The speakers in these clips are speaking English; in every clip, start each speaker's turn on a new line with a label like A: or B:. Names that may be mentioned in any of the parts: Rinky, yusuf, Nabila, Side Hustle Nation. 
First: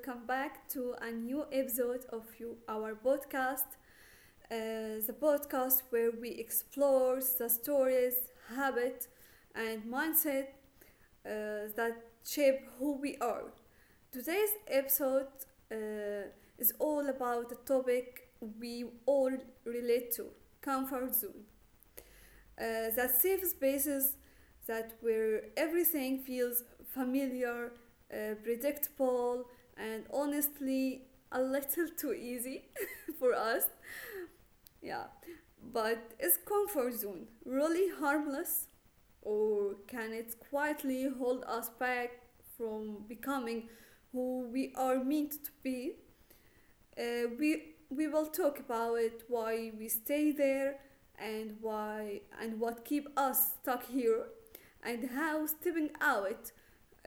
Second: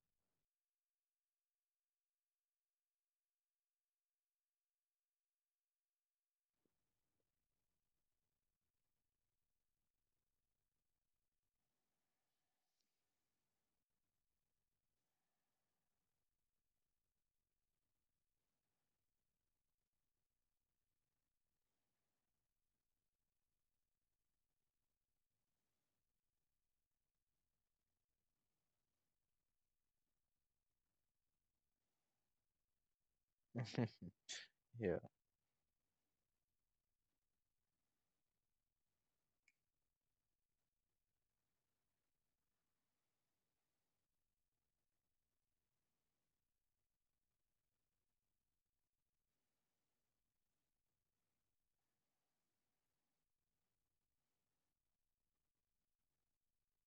A: welcome back to a new episode of you, our podcast. The podcast where we explore the stories, habits, and mindset that shape who we are. Today's episode uh, is all about a topic we all relate to: comfort zone. That safe spaces that where everything feels familiar, predictable, and honestly a little too easy for us. Yeah,
B: Yeah,
A: but is comfort zone really harmless, or can it quietly hold us back from becoming who we are meant to be? We will talk about why we stay there and why and what keep us stuck here and how stepping out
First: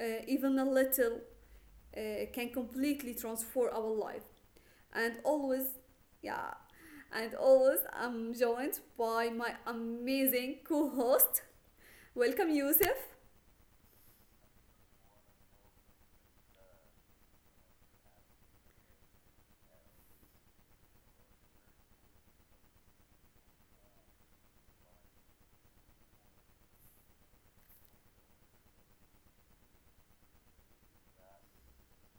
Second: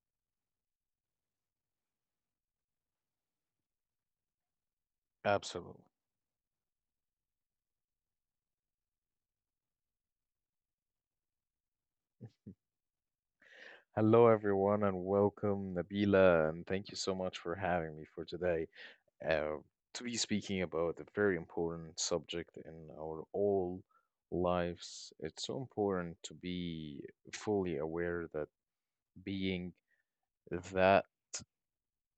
A: even a little uh, can completely transform our life and always.
B: absolutely.
A: Yeah, and always I'm joined by my amazing co-host. Welcome, Yusuf.
B: Hello, everyone, and welcome, Nabila, and thank you so much for having me for today, uh, to be speaking about a very important subject in our all lives. It's so important to be fully aware that being that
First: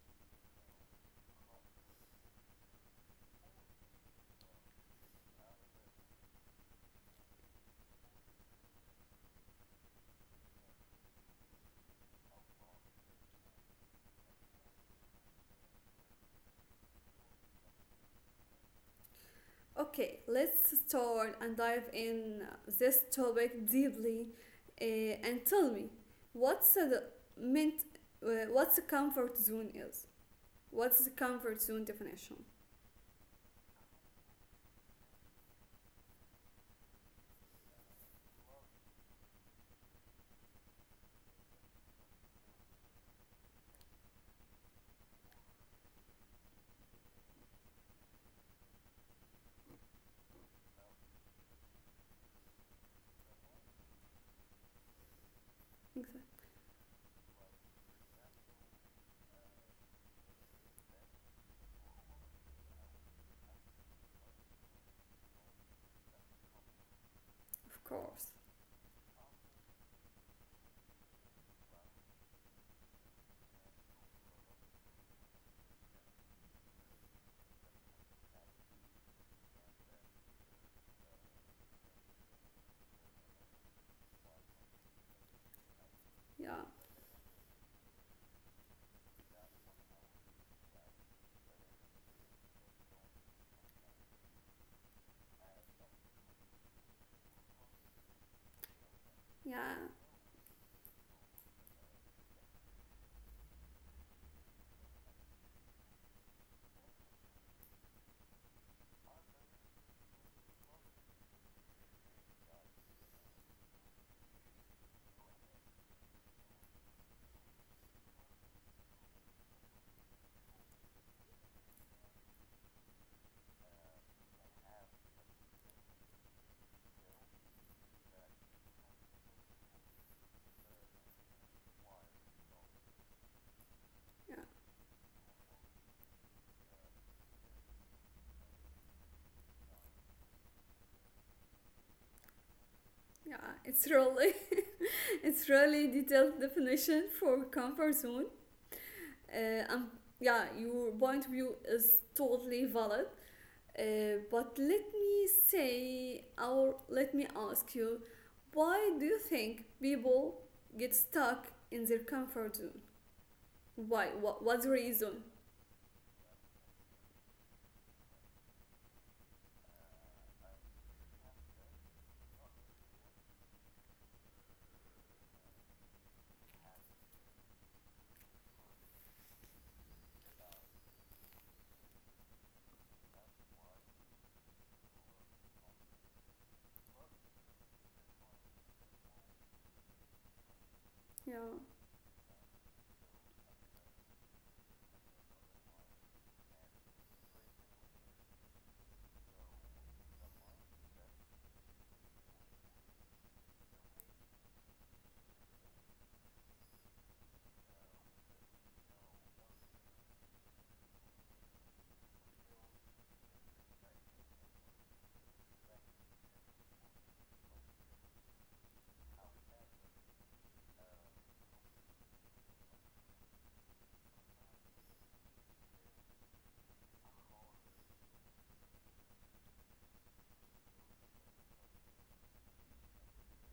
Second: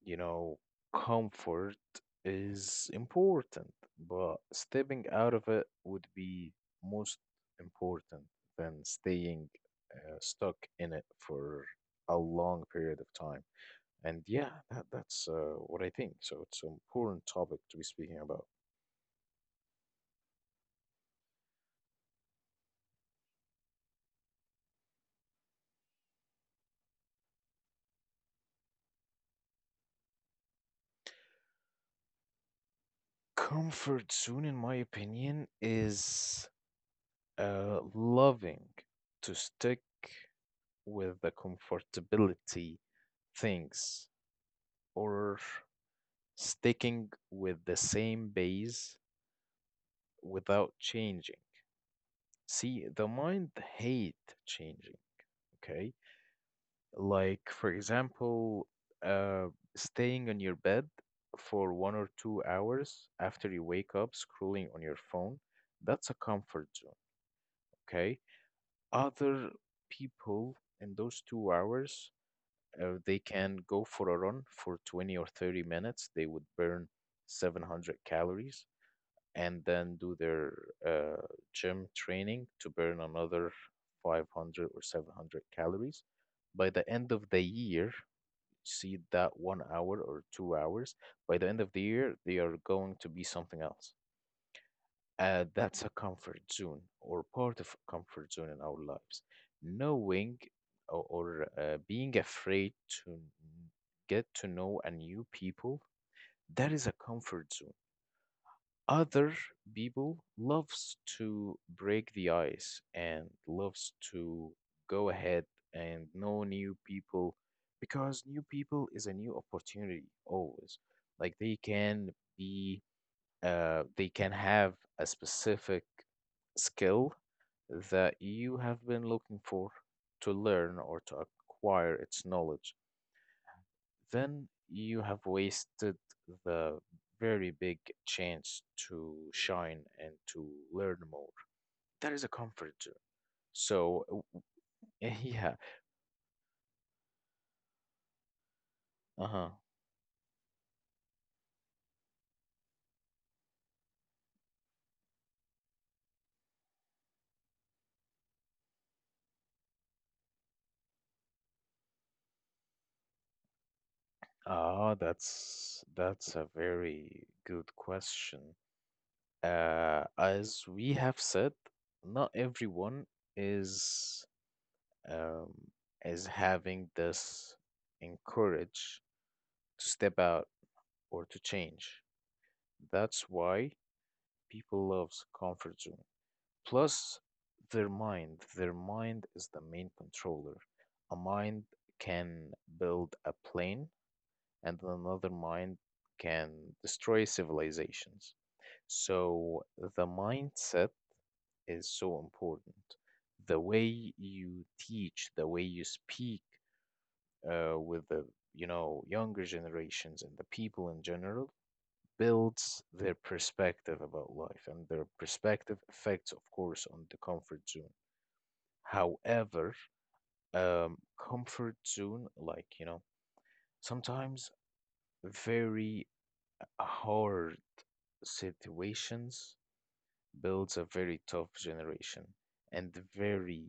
B: You know, comfort is important, but stepping out of it would be most important than staying stuck in it for a long period of time. And yeah, that's what I think. So it's an important topic to be speaking about.
A: Okay, let's start and dive in this topic deeply, and tell me what's the mint, what's the comfort zone is? What's the comfort zone definition?
B: Comfort zone, in my opinion, is loving to stick with the comfortability things or sticking with the same base without changing. See, the mind hate changing, okay?
A: Exactly.
B: Like, for example, uh, staying on your bed for 1 or 2 hours after you wake up, scrolling on your phone, that's a comfort zone,
A: Of
B: okay?
A: course.
B: Other people in those 2 hours, they can go for a run for 20 or 30 minutes. They would burn 700 calories and then do their uh, gym training to burn another 500 or 700 calories. By
A: Yeah,
B: the end of the year, see that 1 hour or 2 hours, by the end of the year, they are going to be something else. That's a comfort zone or part of a comfort zone in our lives.
A: yeah,
B: Knowing, or being afraid to get to know a new people, that is a comfort zone. Other people loves to break the ice and loves to go ahead and know new people, because new people is a new opportunity always. Like, be they can have a specific skill that you have been looking for to learn or to acquire its knowledge,
A: yeah,
B: then you have wasted the very big chance to shine and to learn more. That is a comfort zone.
A: yeah. It's
B: So,
A: really, it's
B: yeah,
A: really detailed definition for comfort zone.
B: uh-huh.
A: Uh, um, yeah, your point of view is totally valid. But let me say, or let me ask you, why do you think people get stuck in their comfort zone? Why? What's the
B: Ah,
A: reason?
B: that's a very good question. As we have said, not everyone is um, is having this encourage to step out or to change. That's why people loves comfort zone plus their mind. Their mind is the main controller. A mind
A: Yeah,
B: can build a plane, and another mind can destroy civilizations. So the mindset is so important. The way you teach, the way you speak with the younger generations and the people in general builds their perspective about life, and their perspective affects of course on the comfort zone. However, um, comfort zone, like, sometimes very hard situations builds a very tough generation, and very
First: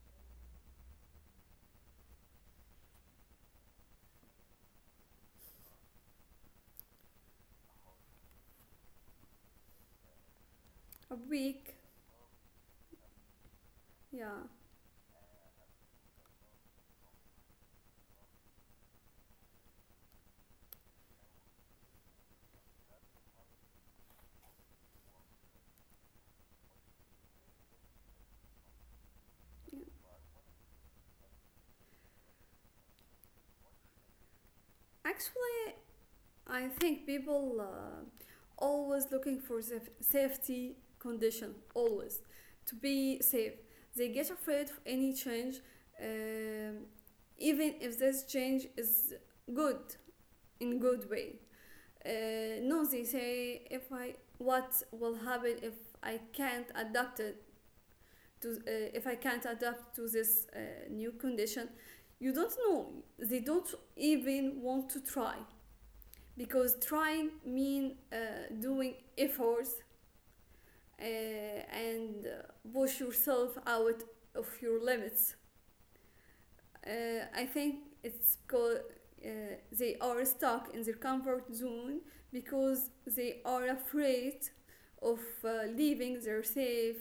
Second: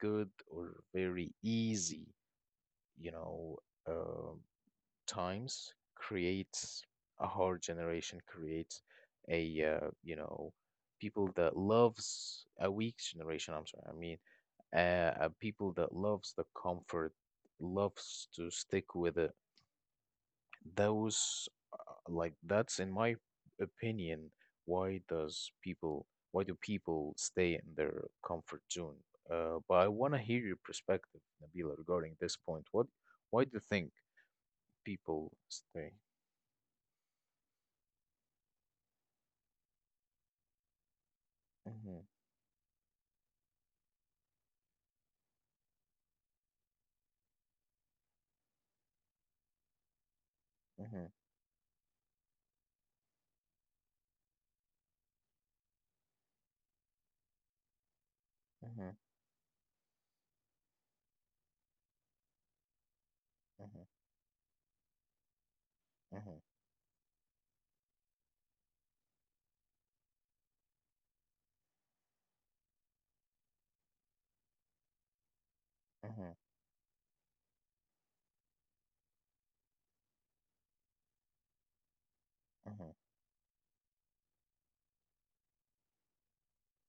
B: good or very easy, you know, uh, times creates a hard generation, creates a
A: a
B: people that
A: week.
B: loves a weak generation. I'm sorry, I mean,
A: Yeah.
B: people that loves the comfort, loves to stick with it. Those, like, that's in my opinion, why does people, why do people stay in their comfort zone? But
A: Yeah.
B: I want to hear your perspective, Nabila, regarding this point. Why do you think people
A: Actually,
B: stay?
A: I think people always looking for safety condition,
B: Mm-hmm,
A: always to be safe. They get afraid of any change, um, even if this change is good in good
B: mm-hmm,
A: way. uh, no, they say if I, what will happen if I can't adapt it to,
B: mm-hmm,
A: if I can't adapt to this new condition, you don't know. They don't
B: mm-hmm,
A: even want to try,
B: mm-hmm,
A: because trying mean doing efforts, and push yourself out of your limits.
B: mm-hmm.
A: I think it's called, uh, they are stuck in their comfort zone because
B: Mm-hmm.
A: they are afraid of leaving their safe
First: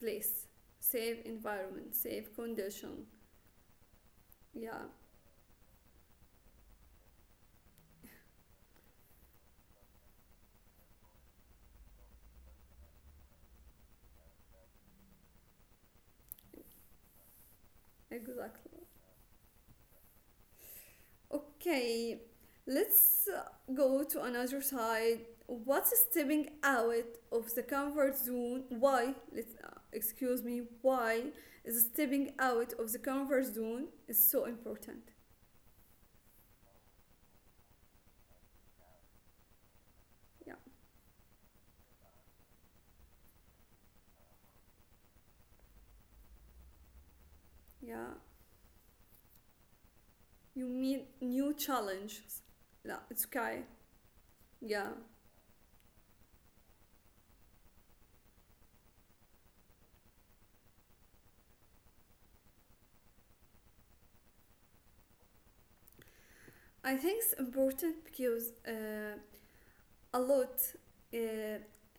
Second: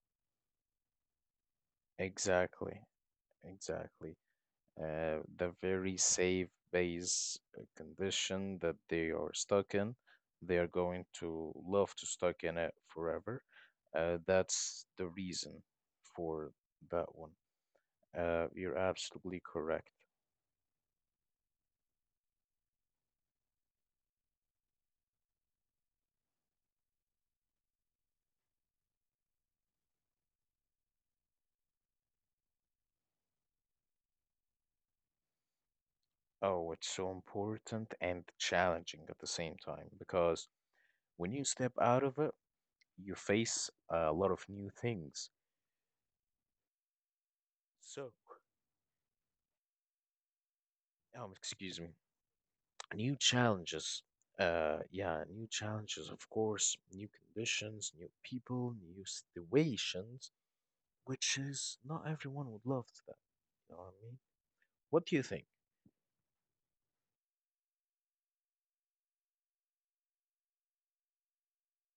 A: place, safe environment, safe
B: Exactly,
A: condition.
B: exactly.
A: Yeah,
B: The very safe base condition that they are stuck in. They are going to love to stuck in it forever. That's the reason for that one. You're
A: exactly.
B: absolutely correct.
A: Okay, let's go to another side. What's stepping out of the comfort zone? Why? Let's Excuse me. Why is stepping out of the comfort zone is so important?
B: Oh, it's so important and challenging at the same time, because
A: Yeah,
B: when you step out of it, you face a lot of new things.
A: yeah.
B: So,
A: You mean new
B: excuse me.
A: challenges. Yeah,
B: New
A: it's okay.
B: challenges,
A: Yeah.
B: yeah, new challenges, of course, new conditions, new people, new situations, which is not everyone would love that, you know what I mean? What do you think?
A: I think it's important because a lot, uh,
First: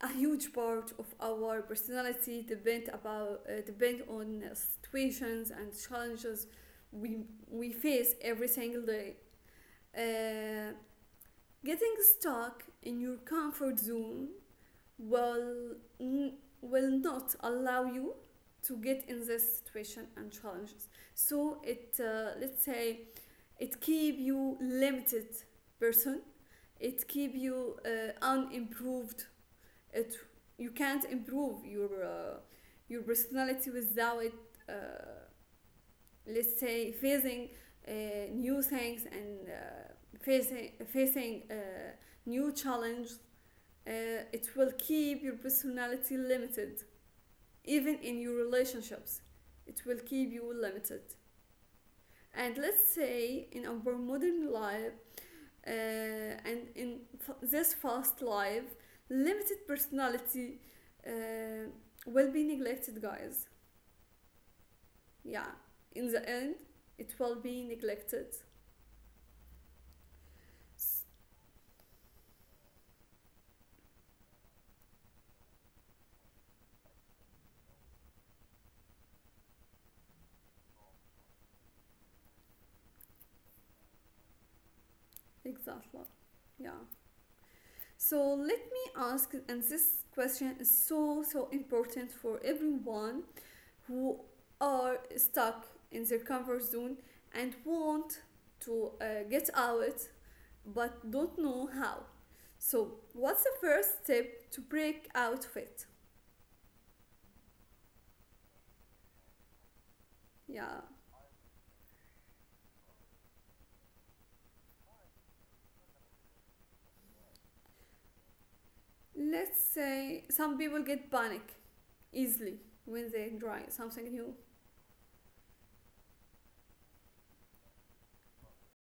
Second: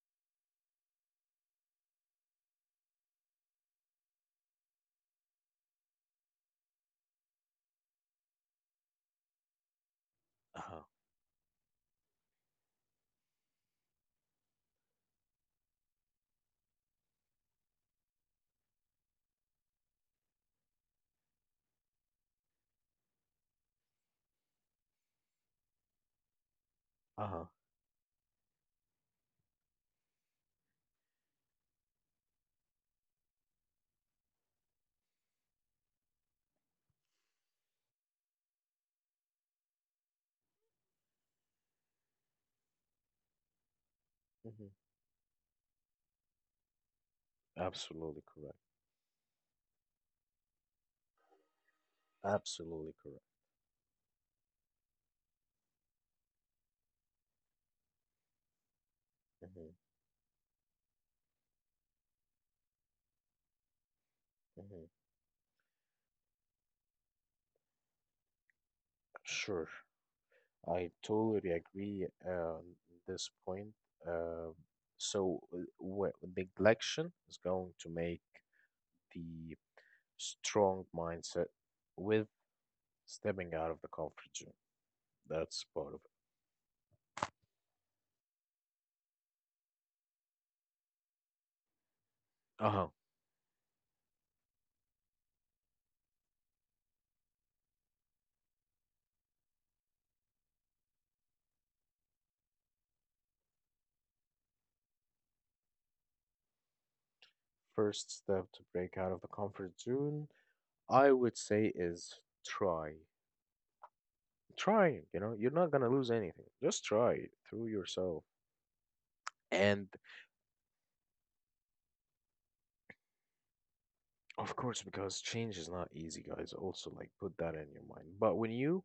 A: a huge part of our personality depend about depend on situations and challenges we we face every single day.
B: Uh-huh.
A: Uh, getting stuck in your comfort zone will n- will not allow you to get in this situation and challenges, so it, let's say, it keep you limited person, it
B: Uh-huh.
A: keep you unimproved, it, you can't improve your personality without uh, let's say facing uh, new things and facing new challenge, uh, it
B: Hmm.
A: will keep your personality limited, even in
B: Absolutely
A: your
B: correct.
A: relationships. It will keep you limited. And let's
B: Absolutely correct.
A: say in our modern life, and in this fast life, limited
B: Hmm.
A: personality uh, will be neglected, guys.
B: Hmm.
A: Yeah, in the end, it will be neglected.
B: Sure, I totally agree on this point. uh, so what neglection is going to make the strong mindset. Stepping out of the comfort zone. That's part of
A: Exactly.
B: it.
A: Yeah. So let me ask, and this question is so so important for
B: Uh-huh.
A: everyone who are stuck in their comfort zone and want to get out but don't know how. So, what's the first step to break out of it?
B: First step to break out of the comfort zone,
A: Yeah,
B: I would say, is try. Trying, you know, you're not gonna lose anything. Just try it through yourself.
A: let's
B: And
A: say some people get panic easily when they try something new.
B: of course, because change is not easy, guys, also like put that in your mind. But when you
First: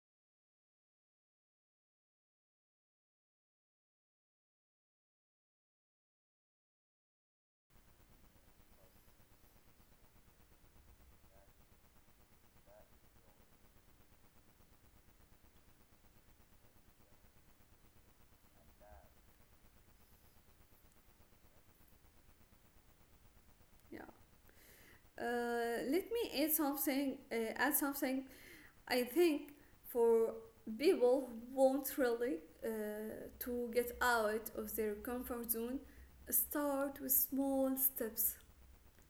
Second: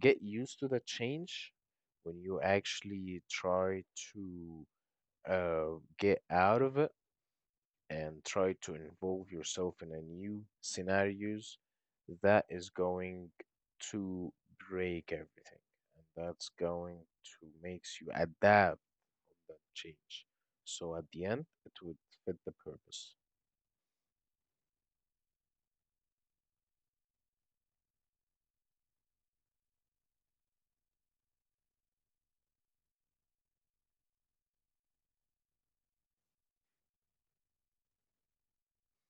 B: get used to the change, when you actually try to get out of it, and try to involve yourself in a new scenarios, that is going to break everything, and that's going to makes you adapt that change, so at the end it would fit the purpose.
A: Yeah. Let me add something. Add something. I think for people who want really uh, to get out of their comfort zone, start with small steps.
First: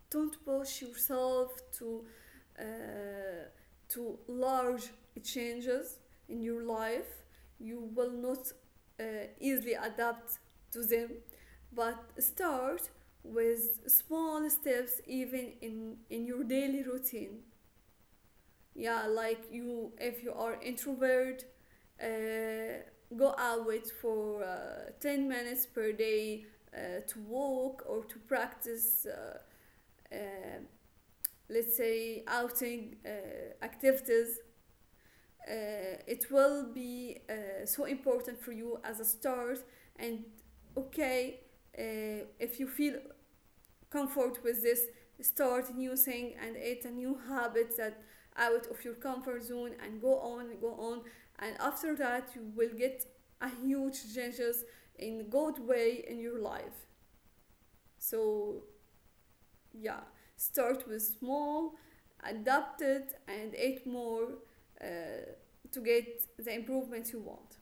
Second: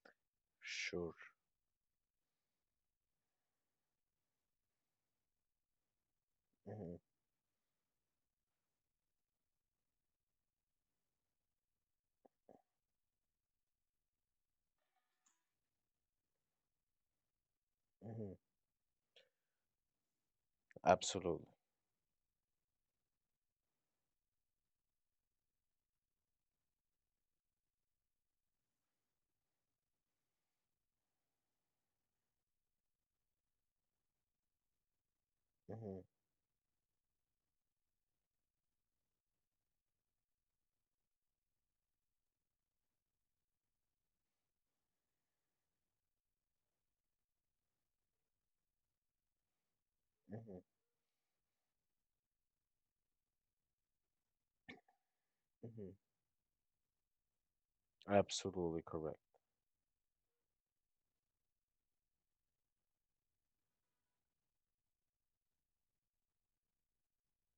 A: Don't push
B: Sure.
A: yourself to uh, to large changes in your
B: Hmm.
A: life. You will not uh, easily adapt to them. But start with small steps, even in your daily routine.
B: Hmm.
A: Yeah, like you, if you are introvert,
B: Absolutely.
A: uh, go out for 10 minutes per day to walk or to practice uh, let's say outing activities.
B: Hmm.
A: It will be so important for you as a start. And okay, if you feel comfort with this, start new thing, and it's a new habit that out of your comfort zone, and go on and
B: Hmm.
A: go on, and after that you will get a huge changes in good
B: Hmm.
A: way in your life. So
B: Absolutely correct.
A: yeah, start with small, adapt it and add more, uh, to get the improvements you want.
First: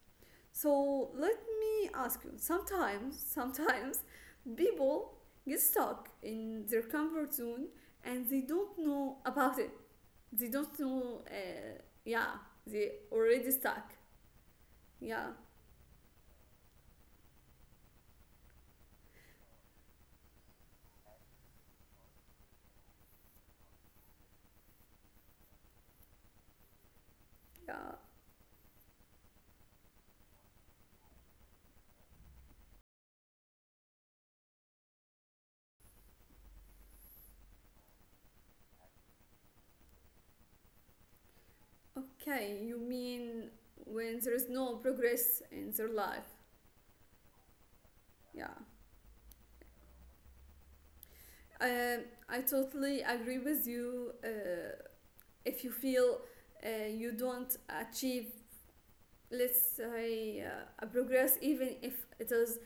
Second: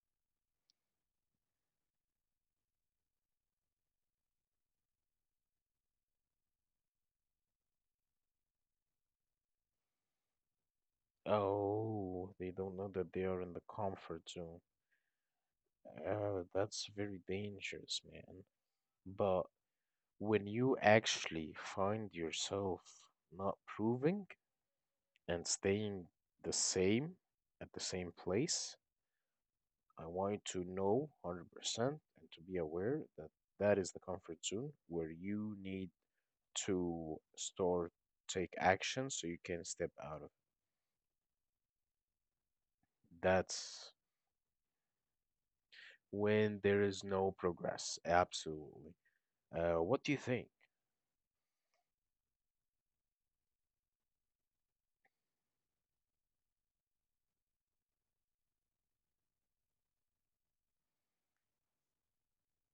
A: So let me ask you. Sometimes, sometimes people get stuck in their comfort zone and they don't know about it. They don't know. Yeah,
B: Oh, they don't know
A: they
B: that they are
A: already
B: in the
A: stuck.
B: comfort zone.
A: Yeah,
B: Oh, that's very dangerous, man. But when you actually find yourself not proving and staying the same at the
A: yeah.
B: same place, I want you to know 100% and to be aware that that is the comfort zone where you need to start take action, so you can step out of
A: Okay, you
B: it.
A: mean
B: That's
A: when there is no progress in their life?
B: when there is no progress.
A: Yeah.
B: Absolutely. What do you think?
A: I totally agree with you. If you feel you don't achieve, let's say, a progress, even if it is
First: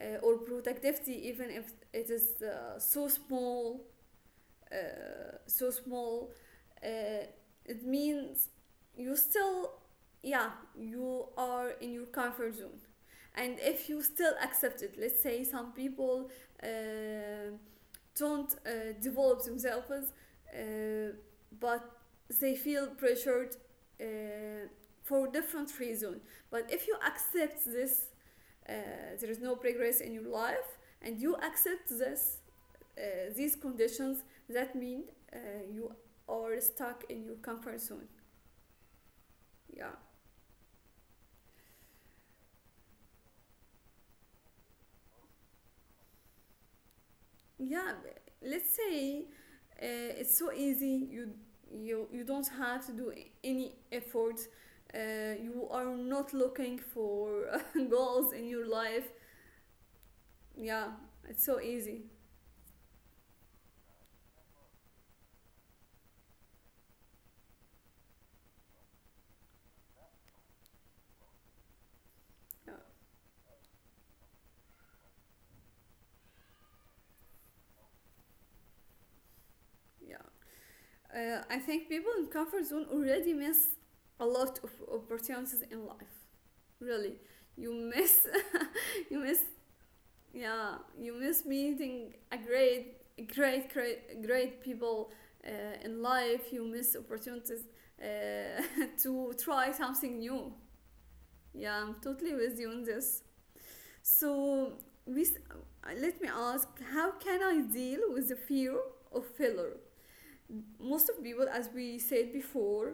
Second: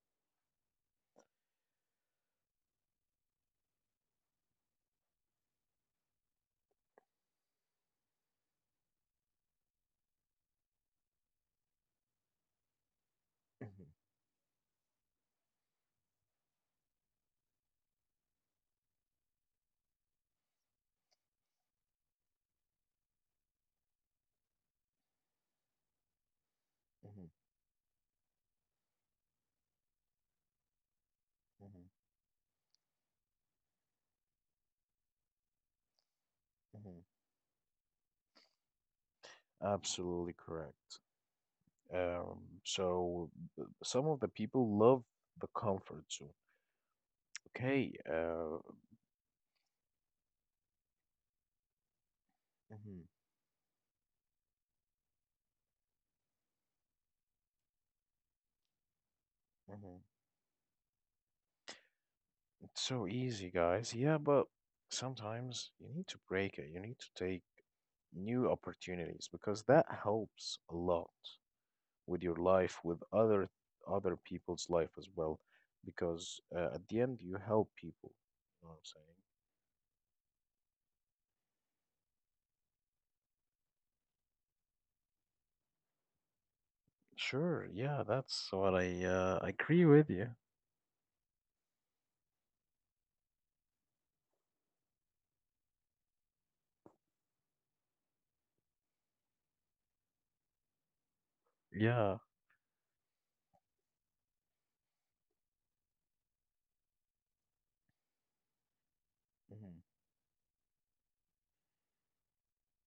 A: or productivity, even if it is uh, so small, uh, it means you still, yeah, you are in your comfort zone. And
B: Mhm.
A: if you still accept it, let's say some people uh, don't develop themselves, uh, but they feel pressured uh, for different reasons. But if you
B: Mhm.
A: accept this, uh, there is no progress in your life and you
B: Mhm.
A: accept this, uh, these conditions, that mean uh, you are
B: Mhm.
A: stuck in your comfort zone. Yeah.
B: Absolutely correct. So some of the people love the comfort zone. Okay,
A: Yeah, let's say it's so easy, you you don't have to
B: mhm,
A: do any effort, you are not looking for goals in your life.
B: mhm.
A: Yeah, it's so easy.
B: It's so easy, guys. Yeah, but sometimes you need to break it. You need to take new opportunities, because that helps a lot with your
A: Yeah.
B: life, with other people's life as well. Because at the end, you help people. You know what I'm saying?
A: Yeah. I think people in comfort zone already miss a lot of opportunities in life. Really,
B: Sure,
A: you
B: yeah,
A: miss,
B: that's what I
A: you miss,
B: uh, I agree with you.
A: yeah, you miss meeting a great, great, great, great people uh, in life. You miss opportunities, uh, to try something new. Yeah, I'm
B: Yeah.
A: totally with you on this. So, let me ask, how can I deal with the fear of failure?
B: Hmm.
A: Most of people, as we said before,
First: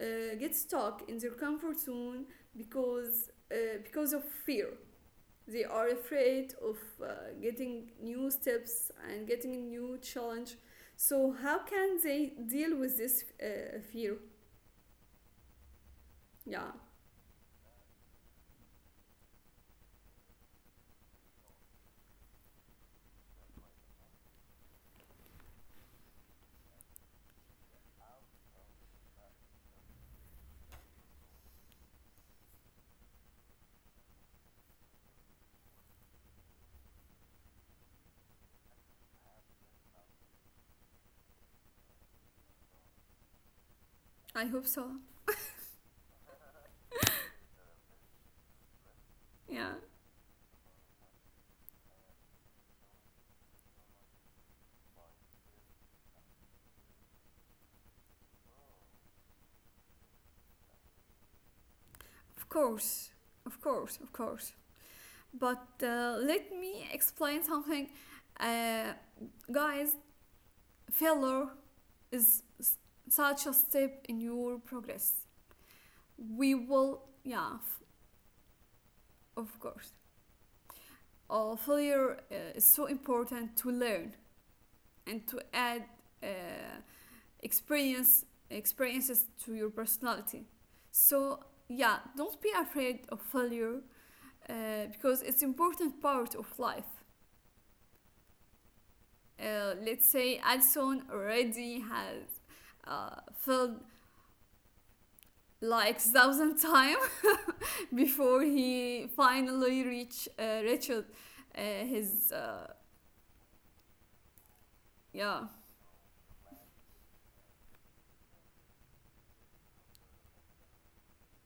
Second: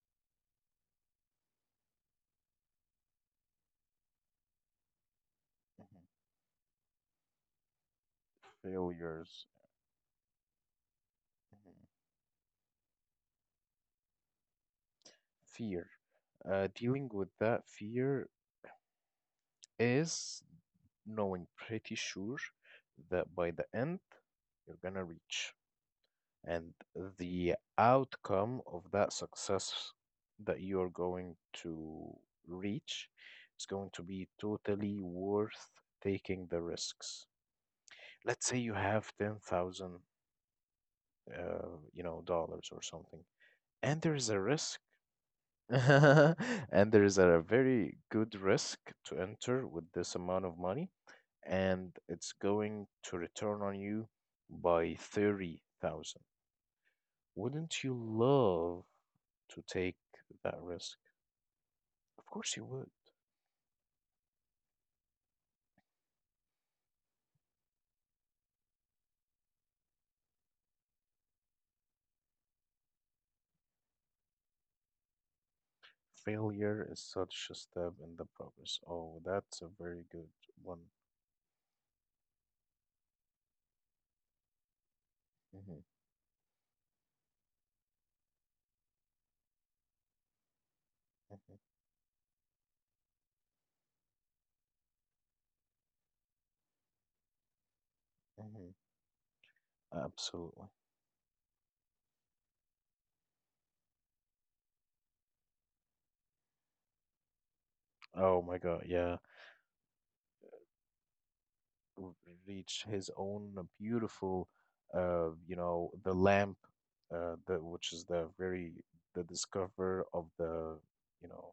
A: get stuck in their comfort zone because of fear. They are
B: Hmm.
A: afraid of uh, getting new steps and
B: Failures.
A: getting a new challenge. So how can they deal with this fear?
B: Fear.
A: Yeah,
B: Dealing with that fear is knowing pretty sure that by the end you're gonna reach, and the outcome of that success that you're going to reach is going to be totally worth taking the risks. Let's say you have 10,000, dollars or something, and there is a
A: I hope
B: risk,
A: so.
B: and there is a very good risk to enter
A: Yeah,
B: with this amount of money, and it's going to return on you by 30,000. Wouldn't you love to take that risk? Of course
A: of
B: you would.
A: course, of course, of course. But let me explain something. Uh, Guys, failure is such a step in your progress. We
B: Failure is
A: will,
B: such a
A: yeah,
B: step in the progress. Oh, that's a
A: of course.
B: very good one.
A: Failure is so important to learn and to
B: Hmm.
A: add uh, experiences to your personality. So
B: Hmm.
A: yeah, don't be afraid of failure uh, because it's important part of life.
B: Hmm.
A: Let's say
B: Absolutely.
A: Alson already has uh, failed like thousand times
B: Oh
A: before
B: my God,
A: he
B: yeah.
A: finally reached
B: w-
A: his
B: Reach his own beautiful,
A: yeah
B: the lamp, the which is the very the discover of the, you know,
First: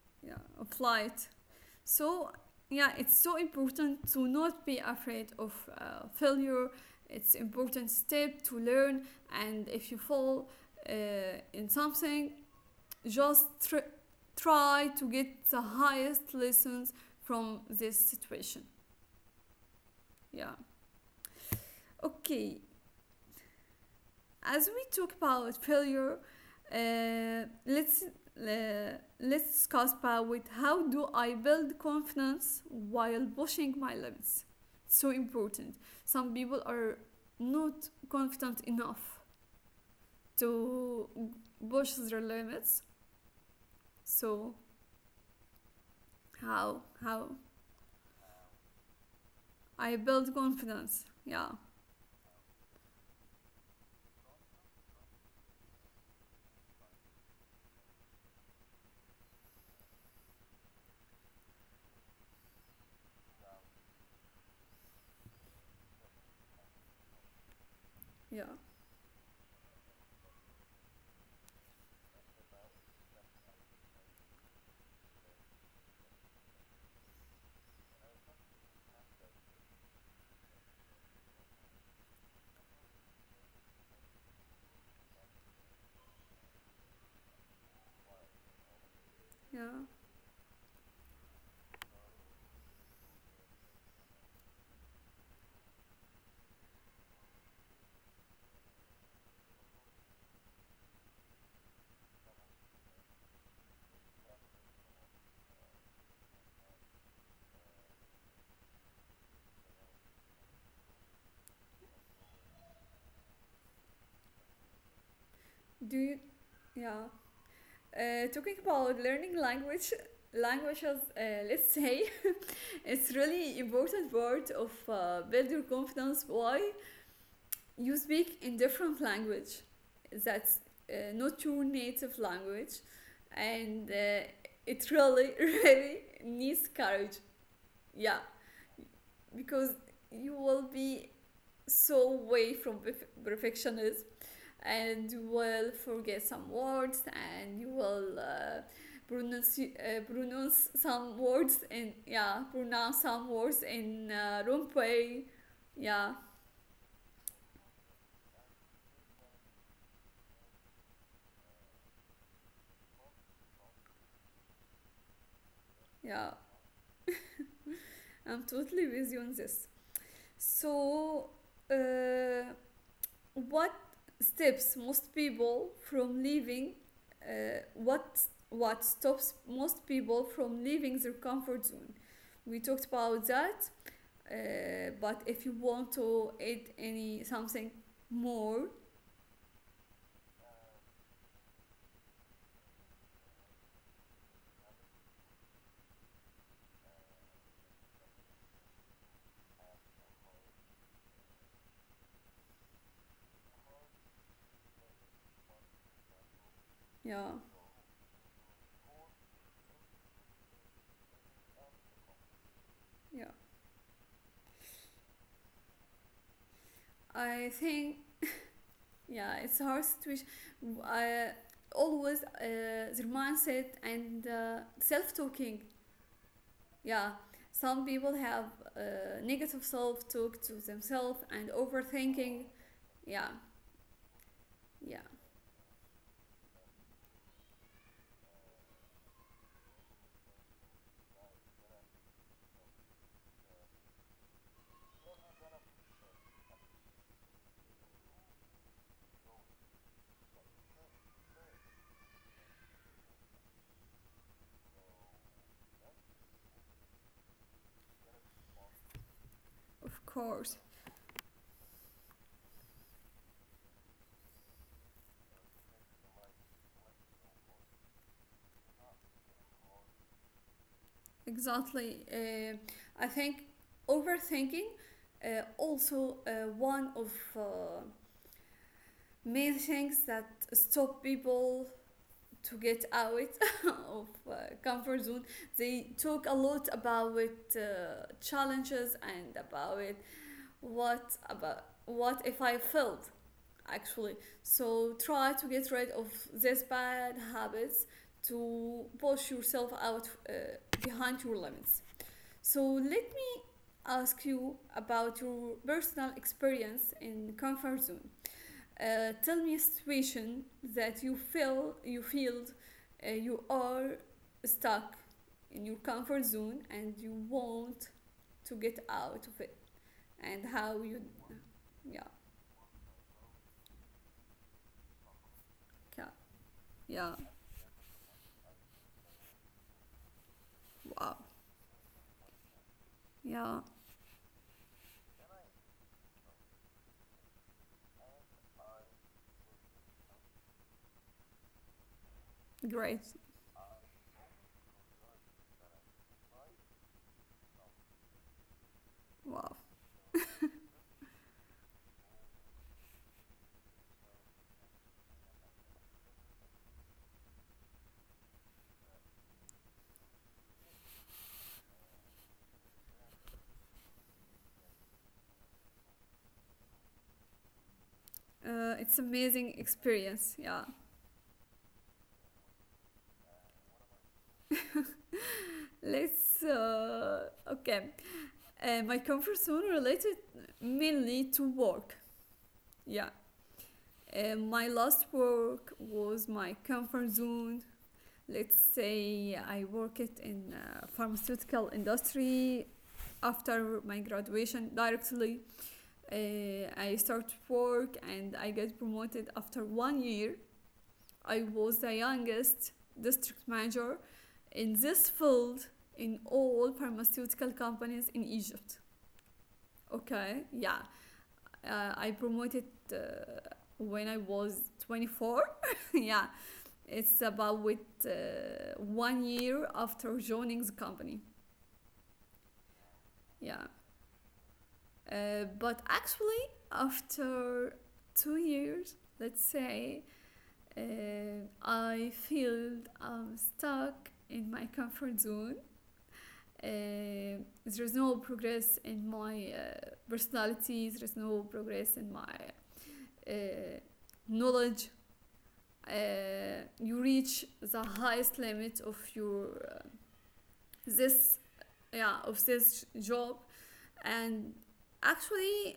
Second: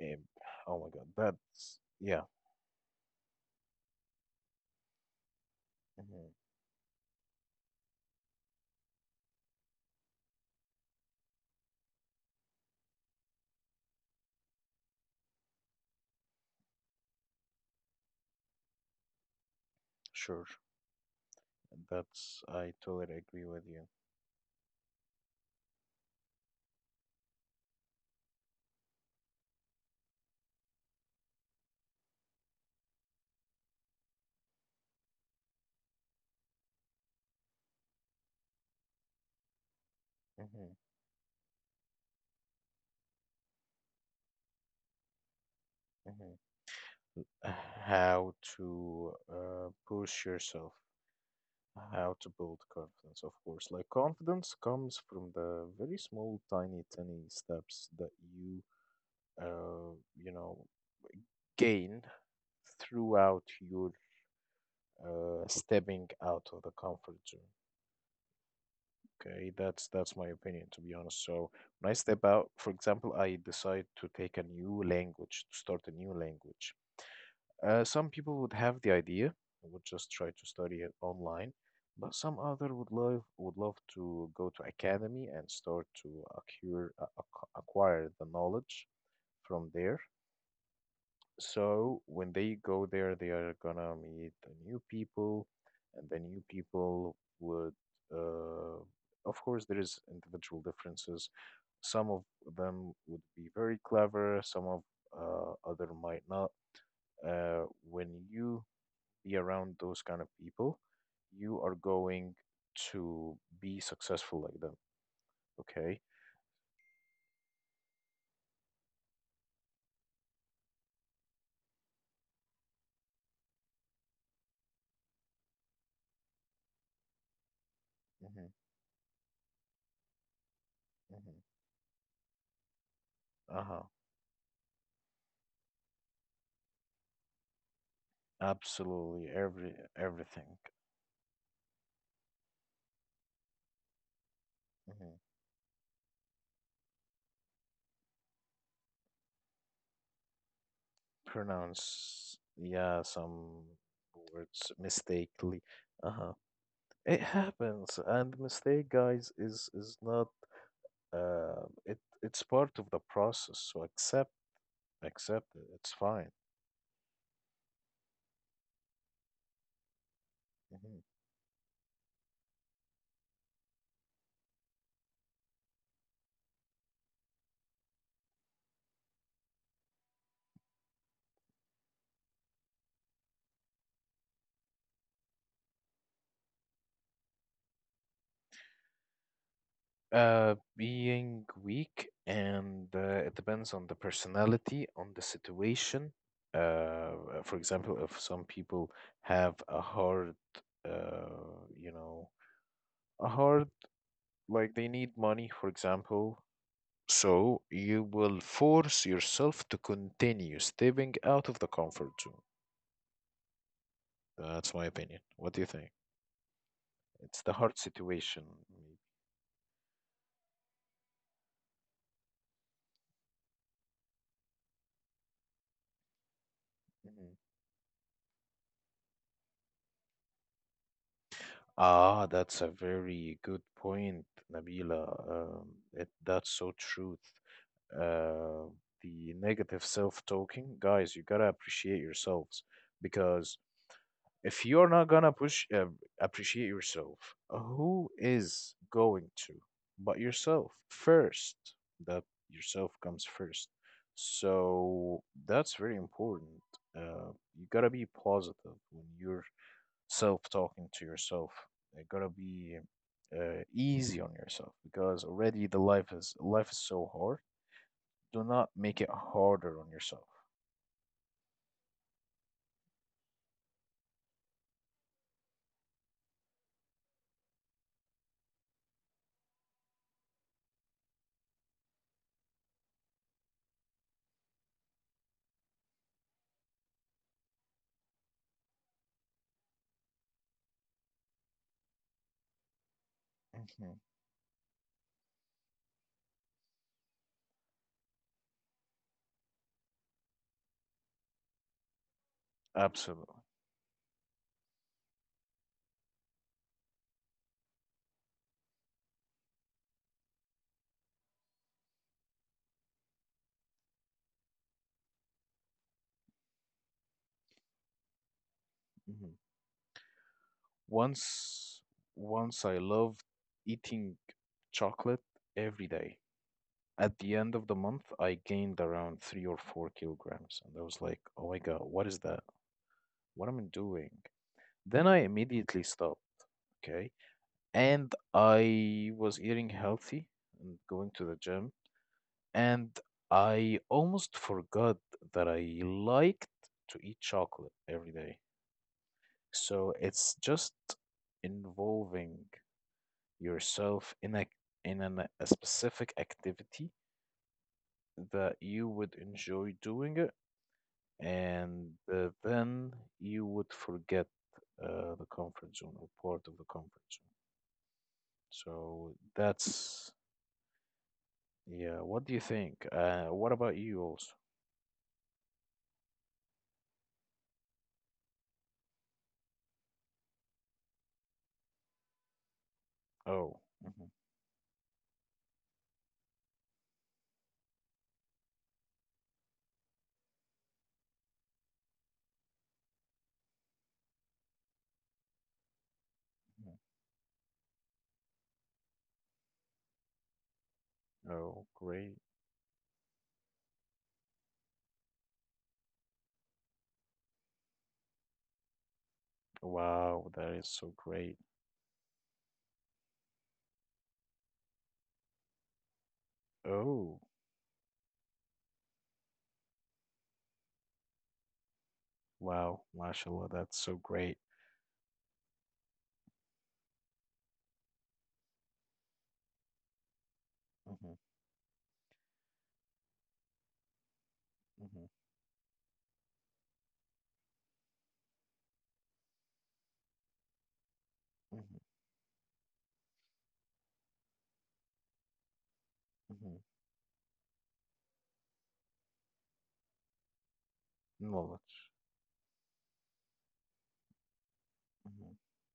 B: um,
A: yeah
B: oh my God,
A: flight.
B: that's yeah.
A: So, yeah, it's so important to not be afraid of
B: Hmm.
A: failure. It's important step to learn, and if you fall in something, just try to get the highest lessons from this situation.
B: Sure,
A: Yeah.
B: that's
A: Okay,
B: I totally agree with you.
A: as we talk about failure, uh, let's uh, let's discuss about with how do I build confidence while pushing my limits. So important. Some people are not confident enough
B: Hmm.
A: to push their limits. So
B: Hmm.
A: how
B: How to
A: I
B: push
A: build
B: yourself,
A: confidence? Yeah,
B: how to build confidence, of course. Like, confidence comes from the very small, tiny, tiny steps that you uh, you know, gain throughout your stepping out of the comfort zone.
A: yeah,
B: Okay, that's my opinion, to be honest. So when I step out, for example, I decide to take a new language, to start a new language. Some people would have the idea, would just try to study it online, but some other would love to go to academy and start to acquire the knowledge
A: yeah.
B: from there. So when they go there, they are gonna meet the new people, and the new people would, uh, of course, there is individual differences. Some of them would be very clever, some of other might not. When you be around those kind of people, you are going to be successful like them.
A: Do
B: Okay.
A: you? Yeah. Talking about learning languages, let's say it's really important part of build your confidence. Why you speak
B: Mm-hmm.
A: in different language, that's not
B: Mm-hmm.
A: your native language,
B: Uh-huh.
A: and it really really needs courage. Yeah,
B: Absolutely,
A: because you
B: everything.
A: will be so way from perfectionism, and
B: Mm-hmm.
A: you will forget some words and you will pronounce some words in,
B: Pronounce,
A: yeah, pronounce
B: yeah,
A: some words
B: some
A: in wrong
B: words
A: way.
B: mistakenly.
A: Yeah.
B: Uh-huh. It happens, and mistake, guys, is not, it's part of the process, so accept, accept it, it's fine.
A: Yeah, I'm totally with you on this.
B: Mhm.
A: So, uh, what steps most people from leaving uh, what what stops most people from leaving their comfort zone? We talked about that. But if you want to add any something more,
B: Being weak, and it depends on the personality, on the situation. For example, if some people have a hard, uh you know a hard, like, they need money for example.
A: yeah,
B: So you will force yourself to continue stepping out of the comfort zone.
A: yeah,
B: That's my opinion. What do you think? It's
A: I
B: the hard
A: think,
B: situation, maybe.
A: yeah, it's a hard situation. I always, their mindset and self-talking. Yeah,
B: Mhm.
A: some people have negative self-talk to themselves and
B: Ah,
A: overthinking.
B: that's a
A: Yeah,
B: very good point,
A: yeah,
B: Nabila. That's so truth. Uh, the negative self-talking, guys, you gotta appreciate yourselves, because if you're not gonna push, appreciate yourself, who is going to? But yourself first. That Yourself comes first. So that's very important. You gotta be positive when you're
A: of
B: self
A: course,
B: talking to yourself. You gotta be easy on yourself, because already the life is so hard. Do not make it harder on yourself.
A: exactly. I think overthinking also one of made things that stop people to get out of comfort zone. They talk a lot about challenges and about what if I failed
B: Mhm.
A: actually. So try to get rid of these bad habits to push yourself out, behind your limits. So let me
B: Absolutely.
A: ask you about your personal experience in comfort zone. Tell me a situation that you feel, you are stuck in your comfort zone and you want to get out
B: Mhm.
A: of it, and how you,
B: Once,
A: yeah
B: once I loved eating chocolate every
A: yeah
B: day. At
A: yeah
B: the end of the month, I gained around 3 or 4 kilograms, and I was like,
A: wow
B: "Oh my God, what is that? What am I
A: yeah
B: doing?" Then I immediately stopped, okay? And I was eating healthy and going to the gym, and
A: great
B: I almost forgot that I liked to eat chocolate every day.
A: wow,
B: So it's just involving yourself in a specific activity that you would enjoy doing it, and then you would forget the comfort zone or part of the comfort zone. So
A: it's amazing
B: that's,
A: experience. Yeah,
B: yeah. What do you think? What about you also?
A: let's okay, my comfort zone related mainly to work. Yeah,
B: Oh, mhm,
A: my last work was my comfort zone. Let's say I worked in pharmaceutical industry after my graduation directly.
B: mhm.
A: I start work and I get promoted after 1 year. I
B: Oh,
A: was the
B: great!
A: youngest district manager in this field in all pharmaceutical companies in Egypt.
B: Wow,
A: Okay,
B: that is
A: yeah,
B: so great.
A: I promoted uh, when I was 24. Yeah,
B: Oh,
A: it's about with 1 year after joining the company.
B: wow, mashallah,
A: Yeah.
B: that's so great.
A: But actually, after 2 years, let's say,
B: Mm-hmm.
A: uh, I feel I'm stuck in my
B: Mm-hmm.
A: comfort zone. Uh, there's no progress in my personality, there's no
B: Mm-hmm.
A: progress in my uh, knowledge.
B: Mm-hmm.
A: You reach the highest limit of your this
B: Knowledge.
A: yeah of this job and
B: Mm-hmm.
A: actually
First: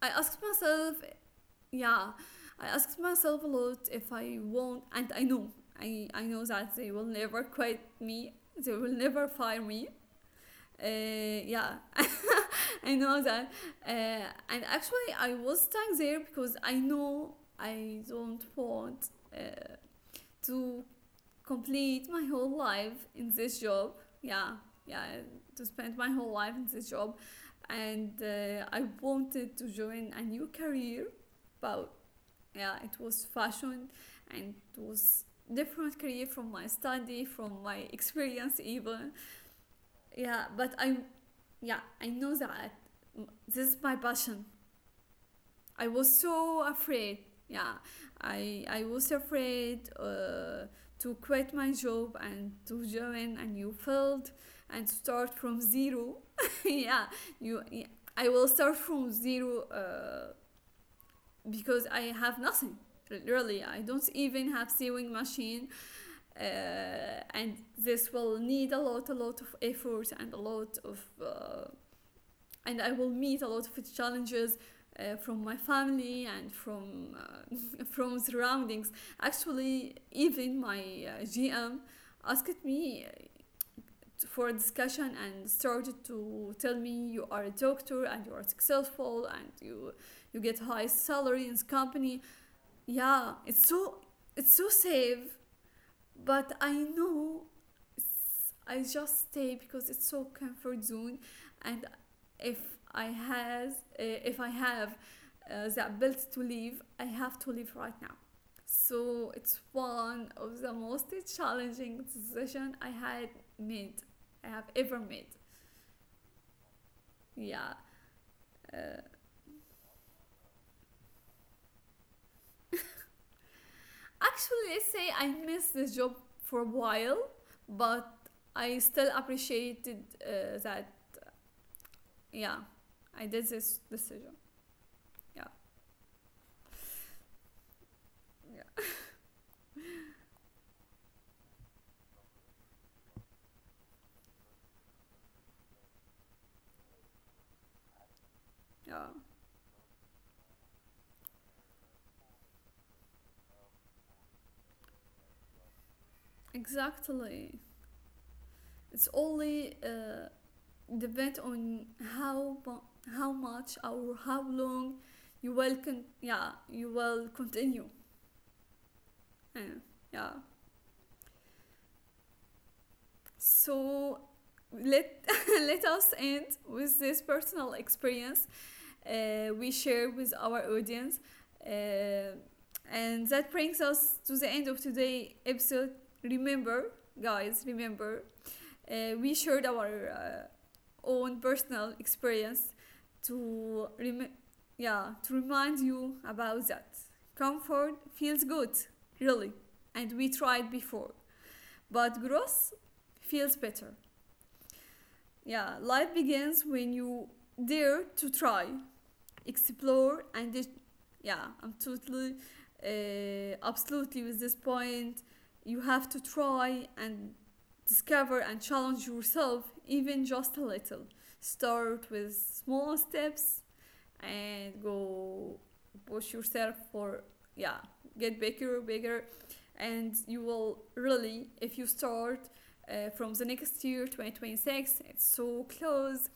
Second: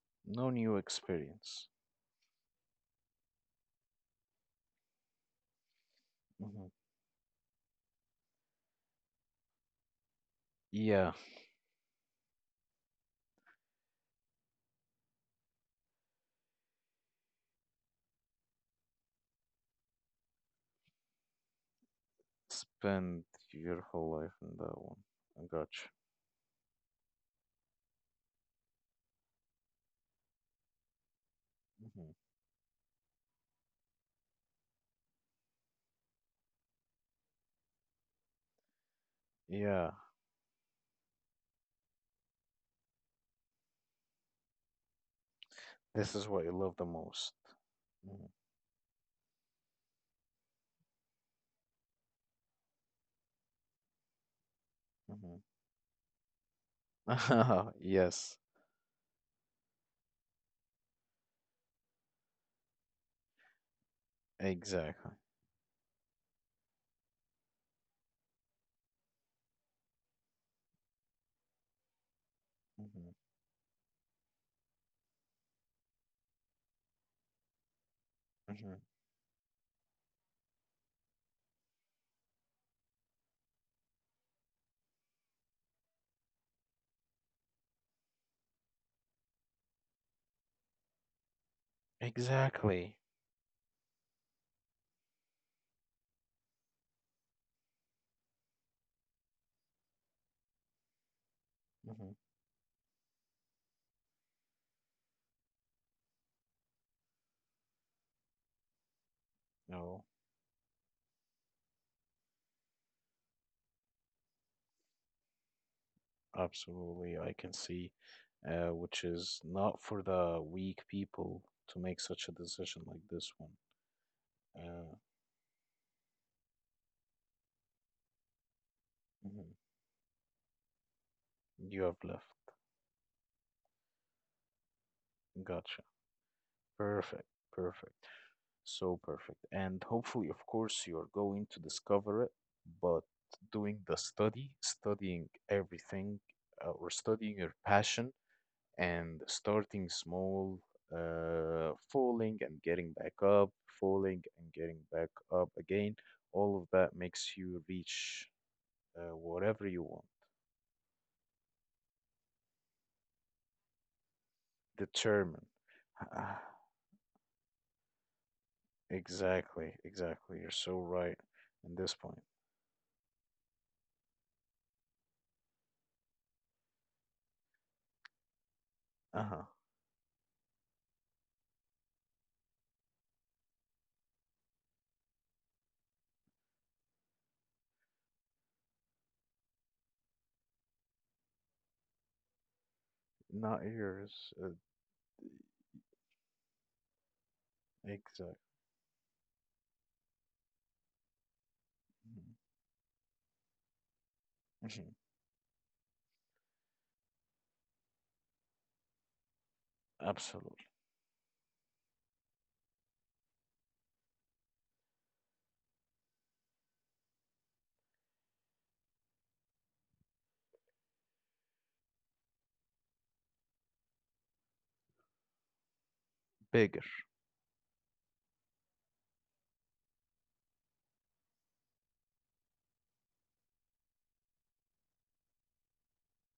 A: I asked
B: No new
A: myself
B: experience.
A: yeah, I asked myself a lot if I won't, and I know I know
B: Hmm.
A: that they will never quit me, they will never fire me.
B: Yeah,
A: Yeah, I know that. And actually I was stuck there because I know I don't want uh, to complete my whole life
B: spend
A: in this
B: your
A: job.
B: whole life
A: Yeah,
B: in that one.
A: yeah,
B: I
A: to
B: gotcha.
A: spend my whole life in this job. And I wanted to join a new career, but
B: Hmm.
A: yeah, it was fashion, and it was different career from my study, from my experience even.
B: Yeah,
A: Yeah, but I know that this is my passion. I
B: this
A: was
B: is what you
A: so
B: love the
A: afraid.
B: most.
A: Yeah, I was afraid to quit my job and to join a new field and
B: Mm-hmm.
A: start from zero. Yeah, you. Yeah, I
B: Yes,
A: will start from zero because I have nothing. Really, I don't even have
B: exactly.
A: sewing machine, uh, and this will need a lot of effort and a lot of and I
B: Hmm.
A: will meet a lot of challenges from my family and from from
B: Hmm.
A: surroundings. Actually, even my GM asked me for a discussion and started to tell me you are a doctor and you are successful and you get high salary in this company.
B: Exactly.
A: Yeah, it's so safe, but I know I just stay because it's so comfort zone, and
B: Hmm.
A: if I has if I have the ability to leave, I have to leave right now. So it's
B: No,
A: one of the most challenging decision made, I have ever made.
B: absolutely. I can
A: Yeah,
B: see,
A: uh,
B: which is not for the weak people to make such a decision like this one.
A: actually, let's
B: Uh,
A: say I missed this job for a while, but I still
B: mhm.
A: appreciated that.
B: You have left.
A: Yeah, I did this decision. Yeah,
B: Gotcha. Perfect. Perfect.
A: yeah,
B: So perfect. And hopefully, of course, you're going to discover it, but doing the study, studying everything, or studying your passion
A: yeah.
B: and starting small, falling and getting back up, falling and getting back up again, all of that makes you
A: Exactly.
B: reach
A: It's
B: whatever you
A: only
B: want.
A: depend on how mu- how much or how long
B: Determine. Ah,
A: yeah you will continue.
B: exactly,
A: Uh,
B: exactly.
A: yeah.
B: You're so right in this point.
A: So let let us end with this personal experience
B: Uh-huh.
A: we share with our audience, uh, and that brings us to the end of today episode. Remember, guys, remember we shared our own personal experience to
B: Not
A: rem-
B: yours.
A: yeah to remind you about that. Comfort
B: Exactly.
A: feels good, really, and we tried before, but growth feels better.
B: Mhm.
A: Yeah, life begins when you dare to try, explore, and it,
B: Absolutely.
A: yeah, I'm totally, absolutely with this point. You have to try and discover and challenge yourself even just a little. Start with small steps and go push yourself
B: Bigger.
A: for yeah, get bigger, bigger, and you will really if you start from the next year 2026, it's so close.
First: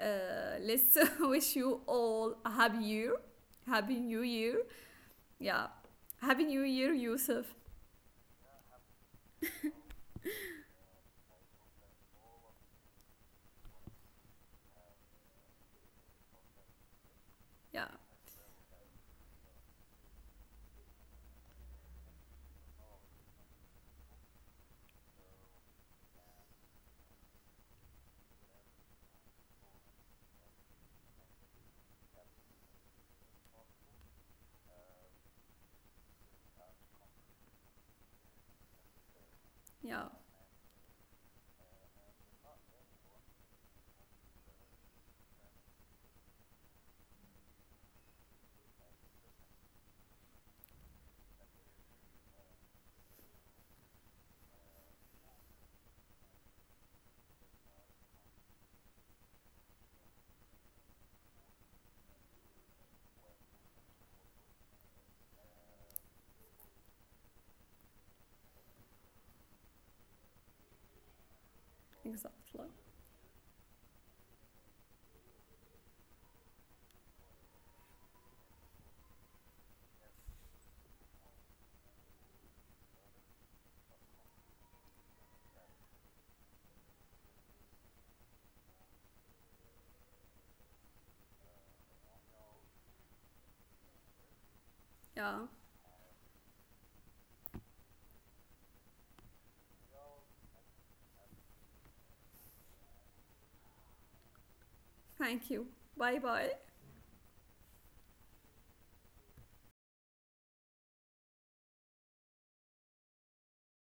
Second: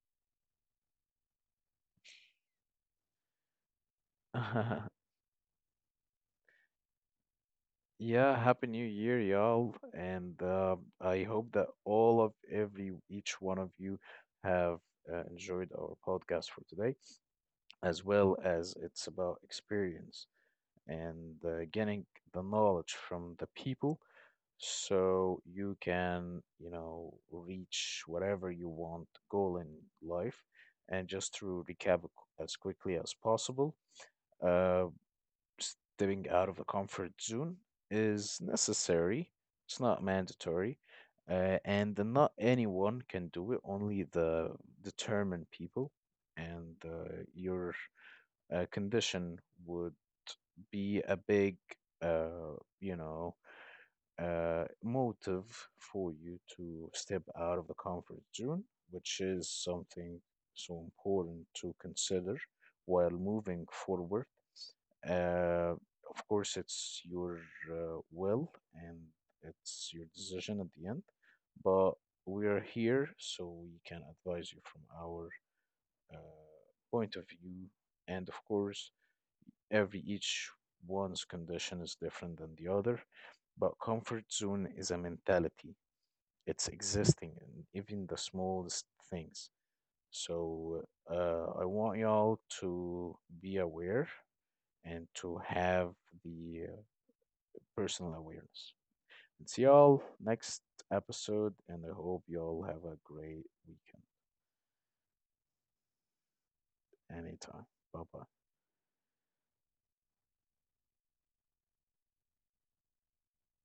A: Let's wish you all a happy year, happy new year, yeah, happy new year Yusuf.
B: Yeah, happy new year, y'all. And I hope that all of every each one of you have enjoyed our podcast for today,
A: Yeah,
B: as well as it's about experience and getting the knowledge from the people, so you can, you know, reach whatever you want goal in life. And just to recap as quickly as possible. uh, stepping out of the comfort zone is necessary. It's not
A: yeah,
B: mandatory, and not anyone can do it. Only the determined people, and your condition would be a big, uh, you know, motive for you to step out of the comfort zone, which is something so important to consider while moving forward. uh, of course, it's your will and it's your decision at the end, but we
A: exactly,
B: are here so we can advise you from our uh, point of view. And of course, every each one's condition is different than the other, but comfort zone is a mentality. It's existing in even the smallest things. So I want y'all to be aware and
A: yeah.
B: to have the personal awareness. It's y'all next episode, and I hope y'all have a great weekend.
A: Thank you. Bye bye.
B: Anytime. Bye bye.